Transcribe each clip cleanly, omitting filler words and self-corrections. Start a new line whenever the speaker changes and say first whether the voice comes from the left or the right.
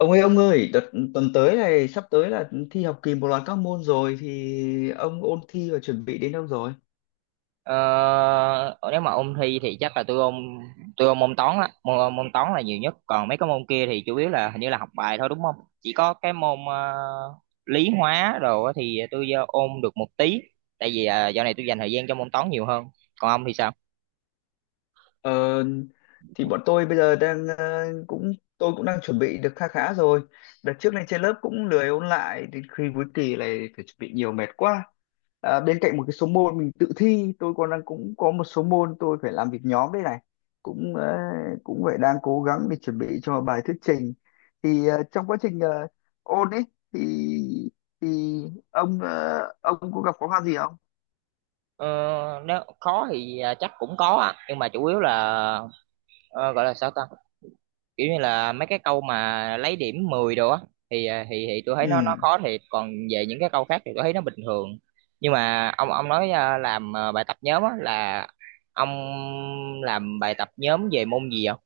left: Ông ơi, đợt tuần tới này sắp tới là thi học kỳ một loạt các môn rồi thì ông ôn thi và chuẩn bị đến đâu rồi?
right: Ờ, nếu mà ôn thi thì chắc là tôi ôn môn toán á, môn toán là nhiều nhất. Còn mấy cái môn kia thì chủ yếu là hình như là học bài thôi, đúng không? Chỉ có cái môn lý hóa đồ á thì tôi ôn được một tí. Tại vì dạo này tôi dành thời gian cho môn toán nhiều hơn. Còn ông thì sao?
left: Ờ, thì bọn tôi bây giờ đang cũng tôi cũng đang chuẩn bị được kha khá rồi. Đợt trước này trên lớp cũng lười ôn lại đến khi cuối kỳ này phải chuẩn bị nhiều mệt quá. À, bên cạnh một cái số môn mình tự thi, tôi còn đang cũng có một số môn tôi phải làm việc nhóm đây này. Cũng cũng phải đang cố gắng để chuẩn bị cho bài thuyết trình. Thì trong quá trình ôn ấy thì thì ông ông có gặp khó khăn gì không?
right: Ờ, nếu khó thì chắc cũng có á, nhưng mà chủ yếu là ờ, gọi là sao ta, kiểu như là mấy cái câu mà lấy điểm 10 đồ á thì thì tôi thấy nó
left: Ừ.
right: khó thiệt. Còn về những cái câu khác thì tôi thấy nó bình thường. Nhưng mà ông nói à, làm à, bài tập nhóm á, là ông làm bài tập nhóm về môn gì không?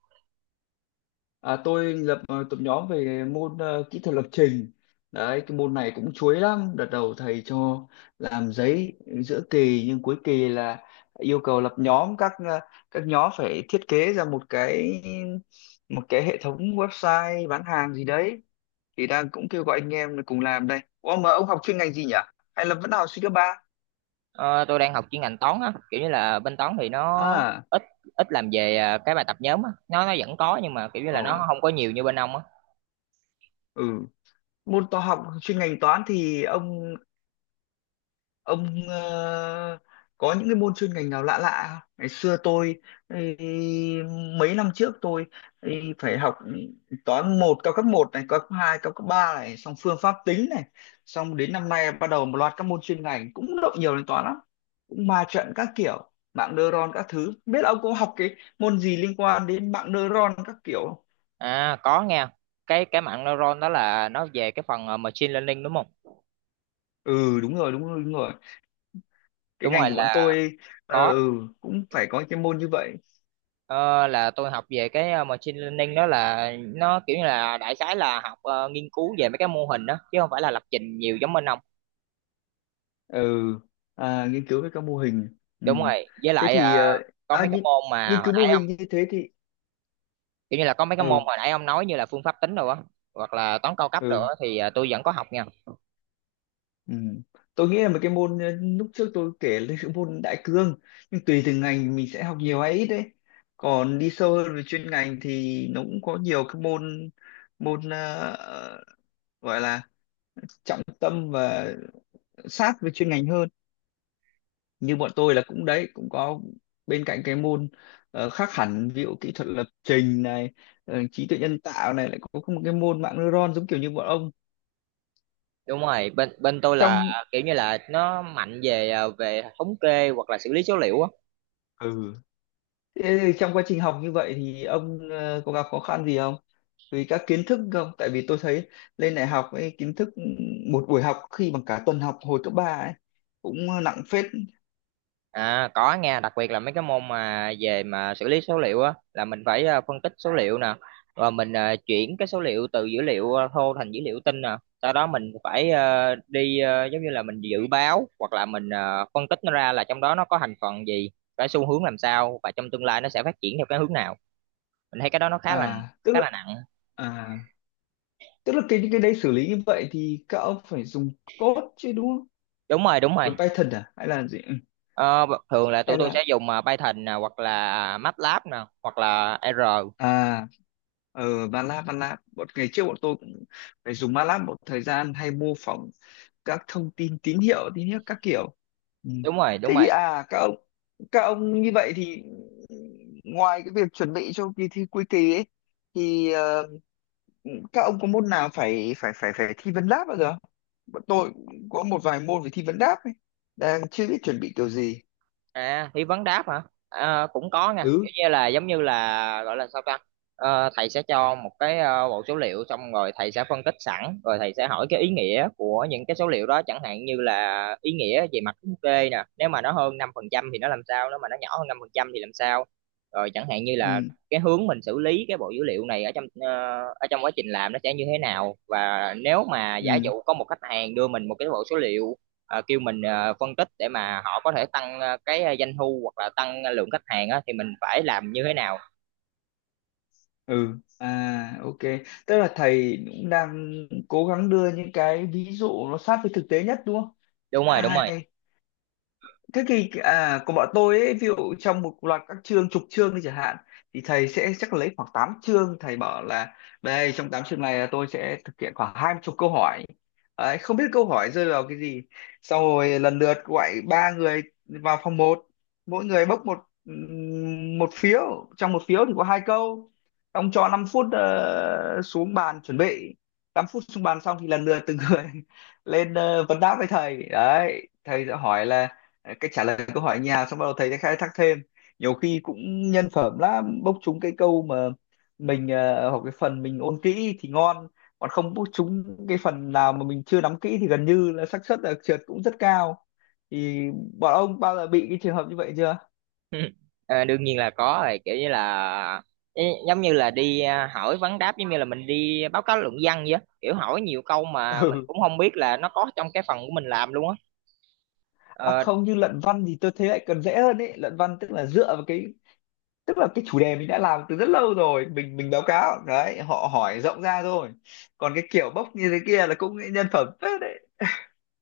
left: À, tôi lập tập nhóm về môn kỹ thuật lập trình. Đấy, cái môn này cũng chuối lắm. Đợt đầu thầy cho làm giấy giữa kỳ nhưng cuối kỳ là yêu cầu lập nhóm các các nhóm phải thiết kế ra một cái hệ thống website bán hàng gì đấy. Thì đang cũng kêu gọi anh em là cùng làm đây. Ủa mà ông học chuyên ngành gì nhỉ? Hay là vẫn học sinh cấp ba?
right: Ờ, tôi đang học chuyên ngành toán á, kiểu như là bên toán thì nó
left: À,
right: ít ít làm về cái bài tập nhóm á, nó vẫn có, nhưng mà kiểu như là
left: ồ,
right: nó không có nhiều như bên ông á.
left: ừ. Môn toán học chuyên ngành toán thì ông có những cái môn chuyên ngành nào lạ lạ không? Ngày xưa tôi ấy, mấy năm trước tôi ấy, phải học toán một cao cấp một này cao cấp 2 cao cấp 3 này xong phương pháp tính này xong đến năm nay bắt đầu một loạt các môn chuyên ngành cũng động nhiều đến toán lắm cũng ma trận các kiểu mạng neuron các thứ. Không biết ông có học cái môn gì liên quan đến mạng neuron các kiểu không?
right: Có nghe, cái mạng neuron đó là nó về cái phần machine learning, đúng không?
left: Ừ đúng rồi đúng rồi đúng rồi cái
right: Đúng
left: ngành
right: rồi,
left: của bọn
right: là
left: tôi
right: có.
left: ừ, cũng phải có cái môn như vậy.
right: Ờ, là tôi học về cái machine learning đó, là nó kiểu như là đại khái là học, nghiên cứu về mấy cái mô hình đó, chứ không phải là lập trình nhiều giống bên ông.
left: Ừ à, nghiên cứu về các mô hình. Ừ.
right: Đúng rồi, với
left: Thế
right: lại
left: thì
right: có
left: à,
right: mấy cái
left: nghiên,
right: môn mà
left: nghiên
right: hồi
left: cứu mô
right: nãy ông
left: hình như thế thì
right: kiểu như là có mấy cái môn
left: ừ
right: hồi nãy ông nói như là phương pháp tính rồi á, hoặc là toán cao cấp rồi
left: ừ
right: á thì tôi vẫn có học nha.
left: ừ tôi nghĩ là một cái môn lúc trước tôi kể là cái môn đại cương nhưng tùy từng ngành mình sẽ học nhiều hay ít đấy còn đi sâu hơn về chuyên ngành thì nó cũng có nhiều cái môn môn ờ, gọi là trọng tâm và sát với chuyên ngành hơn như bọn tôi là cũng đấy cũng có bên cạnh cái môn khác hẳn ví dụ kỹ thuật lập trình này, trí tuệ nhân tạo này lại có một cái môn mạng neuron giống kiểu như bọn ông
right: Đúng rồi, bên bên tôi là
left: trong
right: kiểu như là nó mạnh về về thống kê hoặc là xử lý số liệu á.
left: ừ. Thế trong quá trình học như vậy thì ông có gặp khó khăn gì không? Vì các kiến thức không? Tại vì tôi thấy lên đại học ấy, kiến thức ừ, một buổi học khi bằng cả tuần học hồi cấp 3 ấy cũng nặng phết.
right: À, có nha, đặc biệt là mấy cái môn mà về mà xử lý số liệu á, là mình phải phân tích số liệu nè, rồi mình chuyển cái số liệu từ dữ liệu thô thành dữ liệu tinh nè. Sau đó mình phải đi giống như là mình dự báo, hoặc là mình phân tích nó ra, là trong đó nó có thành phần gì, cái xu hướng làm sao, và trong tương lai nó sẽ phát triển theo cái hướng nào. Mình thấy cái đó nó khá là
left: À tức
right: khá
left: là
right: là nặng.
left: à tức là cái những cái đấy xử lý như vậy thì các ông phải dùng code chứ đúng?
right: Đúng rồi, đúng rồi.
left: Vẫn Python à? Hay là gì? Ừ,
right: Ờ, thường là tụi
left: hay
right: tôi
left: là
right: sẽ dùng Python nè, hoặc là MATLAB nè, hoặc là R.
left: à ờ MATLAB MATLAB. Bọn ngày trước bọn tôi cũng phải dùng MATLAB một thời gian hay mô phỏng các thông tin tín hiệu các kiểu. Ừ.
right: Đúng rồi,
left: Thế
right: đúng
left: thì
right: rồi.
left: à các ông như vậy thì ngoài cái việc chuẩn bị cho kỳ thi cuối kỳ ấy thì các ông có môn nào phải phải phải phải thi vấn đáp bao giờ không? Bọn tôi cũng có một vài môn phải thi vấn đáp ấy. Đang chưa biết chuẩn bị kiểu gì.
right: À, thi vấn đáp hả? À, cũng có nha,
left: Ừ.
right: kiểu như là giống như là gọi là sao ta? Ờ, thầy sẽ cho một cái bộ số liệu, xong rồi thầy sẽ phân tích sẵn, rồi thầy sẽ hỏi cái ý nghĩa của những cái số liệu đó, chẳng hạn như là ý nghĩa về mặt thống kê nè, nếu mà nó hơn 5% thì nó làm sao, nếu mà nó nhỏ hơn 5% thì làm sao. Rồi chẳng hạn như là
left: Ừ.
right: cái hướng mình xử lý cái bộ dữ liệu này, ở trong quá trình làm nó sẽ như thế nào, và nếu mà giả
left: Ừ.
right: dụ có một khách hàng đưa mình một cái bộ số liệu, kêu mình phân tích, để mà họ có thể tăng cái doanh thu hoặc là tăng lượng khách hàng á, thì mình phải làm như thế nào?
left: Ừ à ok tức là thầy cũng đang cố gắng đưa những cái ví dụ nó sát với thực tế nhất đúng không?
right: Đúng
left: À,
right: rồi, đúng rồi.
left: hay thế thì à, của bọn tôi ấy, ví dụ trong một loạt các chương chục chương đi chẳng hạn thì thầy sẽ chắc lấy khoảng 8 chương thầy bảo là đây trong 8 chương này là tôi sẽ thực hiện khoảng 20 chục câu hỏi. Đấy, không biết câu hỏi rơi vào cái gì xong rồi lần lượt gọi ba người vào phòng một mỗi người bốc một một phiếu trong một phiếu thì có hai câu ông cho 5 phút xuống bàn chuẩn bị 5 phút xuống bàn xong thì lần lượt từng người lên vấn đáp với thầy đấy thầy sẽ hỏi là cái trả lời câu hỏi nhà xong bắt đầu thầy sẽ khai thác thêm nhiều khi cũng nhân phẩm lắm bốc trúng cái câu mà mình hoặc cái phần mình ôn kỹ thì ngon còn không bốc trúng cái phần nào mà mình chưa nắm kỹ thì gần như là xác suất là trượt cũng rất cao thì bọn ông bao giờ bị cái trường hợp như vậy chưa?
right: Ờ, đương nhiên là có rồi, kiểu như là giống như là đi hỏi vấn đáp, giống như là mình đi báo cáo luận văn vậy á. Kiểu hỏi nhiều câu mà mình
left: Ừ.
right: cũng không biết là nó có trong cái phần của mình làm luôn á.
left: À
right: Ờ,
left: không như luận văn thì tôi thấy lại còn dễ hơn ấy luận văn tức là dựa vào cái tức là cái chủ đề mình đã làm từ rất lâu rồi mình báo cáo đấy họ hỏi rộng ra thôi còn cái kiểu bốc như thế kia là cũng nhân phẩm phết đấy.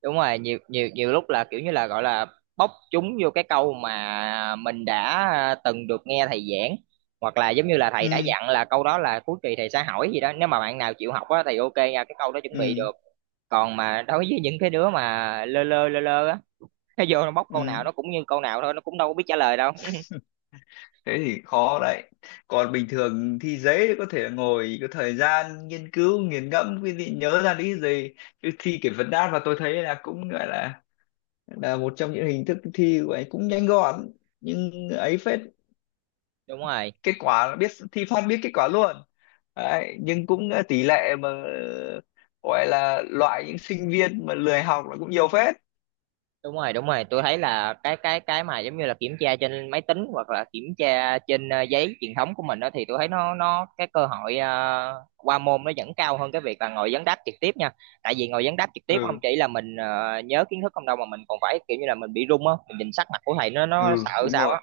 right: đúng rồi, nhiều nhiều nhiều lúc là kiểu như là gọi là bóc chúng vô cái câu mà mình đã từng được nghe thầy giảng, hoặc là giống như là thầy đã
left: Ừ
right: dặn là câu đó là cuối kỳ thầy sẽ hỏi gì đó, nếu mà bạn nào chịu học á thì ok nha, cái câu đó chuẩn bị
left: ừ
right: được. Còn mà đối với những cái đứa mà lơ lơ á nó vô nó bóc câu
left: ừ
right: nào nó cũng như câu nào thôi, nó cũng đâu có biết trả lời đâu.
left: thế thì khó đấy còn bình thường thi giấy thì có thể là ngồi có thời gian nghiên cứu nghiền ngẫm quý vị nhớ ra lý gì chứ thi kiểu vấn đáp mà tôi thấy là cũng gọi là một trong những hình thức thi của ấy cũng nhanh gọn nhưng ấy phết
right: Đúng rồi,
left: kết quả là biết thi phát biết kết quả luôn đấy, nhưng cũng tỷ lệ mà gọi là loại những sinh viên mà lười học là cũng nhiều phết.
right: đúng rồi, đúng rồi, tôi thấy là cái mà giống như là kiểm tra trên máy tính, hoặc là kiểm tra trên giấy truyền thống của mình đó, thì tôi thấy nó cái cơ hội qua môn nó vẫn cao hơn cái việc là ngồi vấn đáp trực tiếp nha. Tại vì ngồi vấn đáp trực tiếp không
left: Ừ
right: chỉ là mình nhớ kiến thức không đâu, mà mình còn phải kiểu như là mình bị run á, mình nhìn sắc mặt của thầy nó
left: ừ
right: sợ
left: đúng
right: sao
left: rồi
right: á.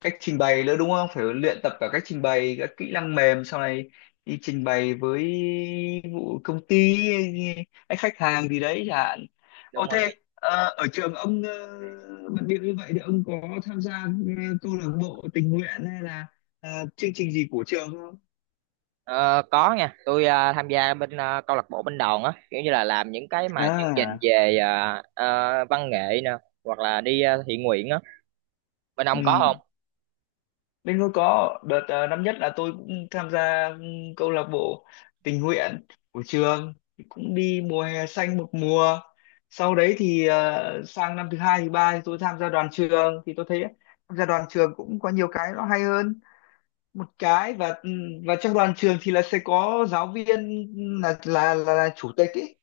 left: cách trình bày nữa đúng không phải luyện tập cả cách trình bày các kỹ năng mềm sau này đi trình bày với vụ công ty hay khách hàng gì đấy chẳng hạn.
right: Đúng
left: Ô
right: rồi.
left: thế ở trường ông bận bịu như vậy thì ông có tham gia câu lạc bộ tình nguyện hay là ờ, chương trình gì của trường không?
right: Ờ, có nha, tôi tham gia bên câu lạc bộ bên đoàn á, kiểu như là làm những cái mà chương trình
left: À
right: về văn nghệ nè, hoặc là đi thiện nguyện á. Bên
left: ừ.
right: ông có?
left: Bên tôi có đợt năm nhất là tôi cũng tham gia câu lạc bộ tình nguyện của trường. Thì cũng đi mùa hè xanh một mùa sau đấy thì sang năm thứ hai thứ ba thì tôi tham gia đoàn trường thì tôi thấy tham gia đoàn trường cũng có nhiều cái nó hay hơn một cái và trong đoàn trường thì là sẽ có giáo viên là chủ tịch ý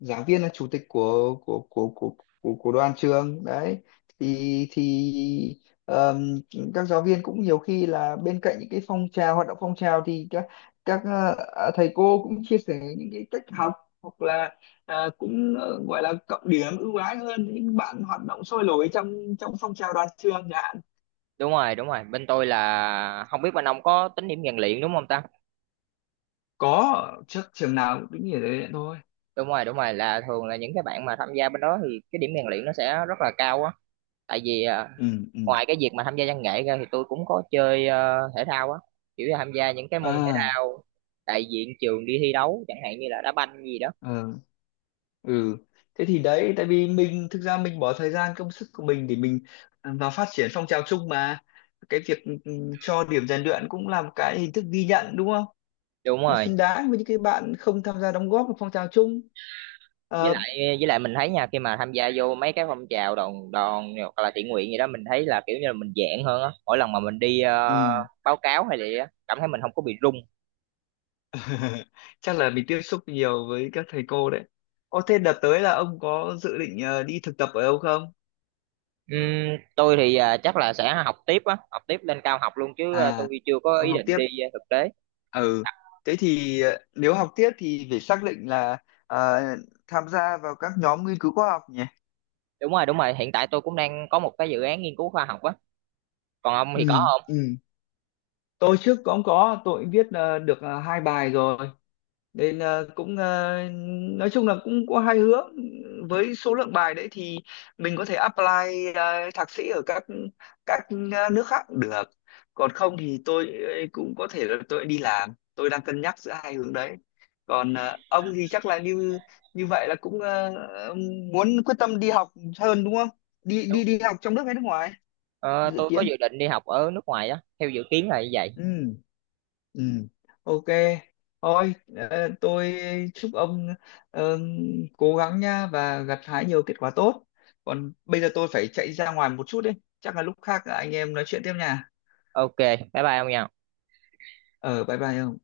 left: giảng viên là chủ tịch của đoàn trường đấy thì thì ờm, các giáo viên cũng nhiều khi là bên cạnh những cái phong trào hoạt động phong trào thì các thầy cô cũng chia sẻ những cái cách học hoặc là cũng gọi là cộng điểm ưu ái hơn những bạn hoạt động sôi nổi trong trong phong trào đoàn trường chẳng hạn.
right: Đúng rồi, đúng rồi, bên tôi là không biết bên ông có tính điểm rèn luyện đúng không ta?
left: Có trước trường nào cũng tính như thế thôi.
right: Đúng rồi, đúng rồi, là thường là những cái bạn mà tham gia bên đó thì cái điểm rèn luyện nó sẽ rất là cao á. Tại vì
left: Ừ ừ
right: ngoài cái việc mà tham gia văn nghệ ra thì tôi cũng có chơi thể thao á, kiểu là tham gia những cái môn thể
left: à
right: thao đại diện trường đi thi đấu, chẳng hạn như là đá banh gì đó.
left: ờ. Ừ thế thì đấy tại vì mình thực ra mình bỏ thời gian công sức của mình để mình vào phát triển phong trào chung mà cái việc cho điểm rèn luyện cũng là một cái hình thức ghi nhận đúng không?
right: Đúng
left: Nó
right: rồi,
left: xứng đáng với những cái bạn không tham gia đóng góp vào phong trào chung.
right: với
left: Ờ,
right: lại với lại mình thấy nha, khi mà tham gia vô mấy cái phong trào đoàn đoàn hoặc là thiện nguyện gì đó, mình thấy là kiểu như là mình dạng hơn á, mỗi lần mà mình đi
left: ừ.
right: báo cáo hay gì á, cảm thấy mình không có bị run.
left: Chắc là mình tiếp xúc nhiều với các thầy cô đấy. Ô, thế đợt tới là ông có dự định đi thực tập ở đâu không?
right: Tôi thì chắc là sẽ học tiếp á, học tiếp lên cao học luôn chứ.
left: À,
right: Tôi chưa có
left: ông
right: ý
left: học
right: định
left: tiếp
right: đi thực tế.
left: ừ thế thì nếu học tiếp thì phải xác định là ờ, tham gia vào các nhóm nghiên cứu khoa học nhỉ.
right: Đúng rồi, hiện tại tôi cũng đang có một cái dự án nghiên cứu khoa học á. Còn ông thì có
left: Ừ
right: không?
left: ừ tôi trước cũng có tôi cũng viết được hai bài rồi nên cũng nói chung là cũng có hai hướng với số lượng bài đấy thì mình có thể apply thạc sĩ ở các các nước khác cũng được còn không thì tôi cũng có thể là tôi đi làm tôi đang cân nhắc giữa hai hướng đấy còn ông thì chắc là như như vậy là cũng muốn quyết tâm đi học hơn đúng không đi
right: Đúng.
left: đi đi học trong nước hay nước ngoài
right: Ờ,
left: dự
right: tôi có
left: kiến
right: dự định đi học ở nước ngoài á, theo dự kiến là như vậy.
left: ừ. Ừ, ok. Thôi, tôi chúc ông ờ, cố gắng nha và gặt hái nhiều kết quả tốt. Còn bây giờ tôi phải chạy ra ngoài một chút đấy. Chắc là lúc khác anh em nói chuyện tiếp nha.
right: Ok, bye bye ông nha.
left: Ờ, bye bye ông.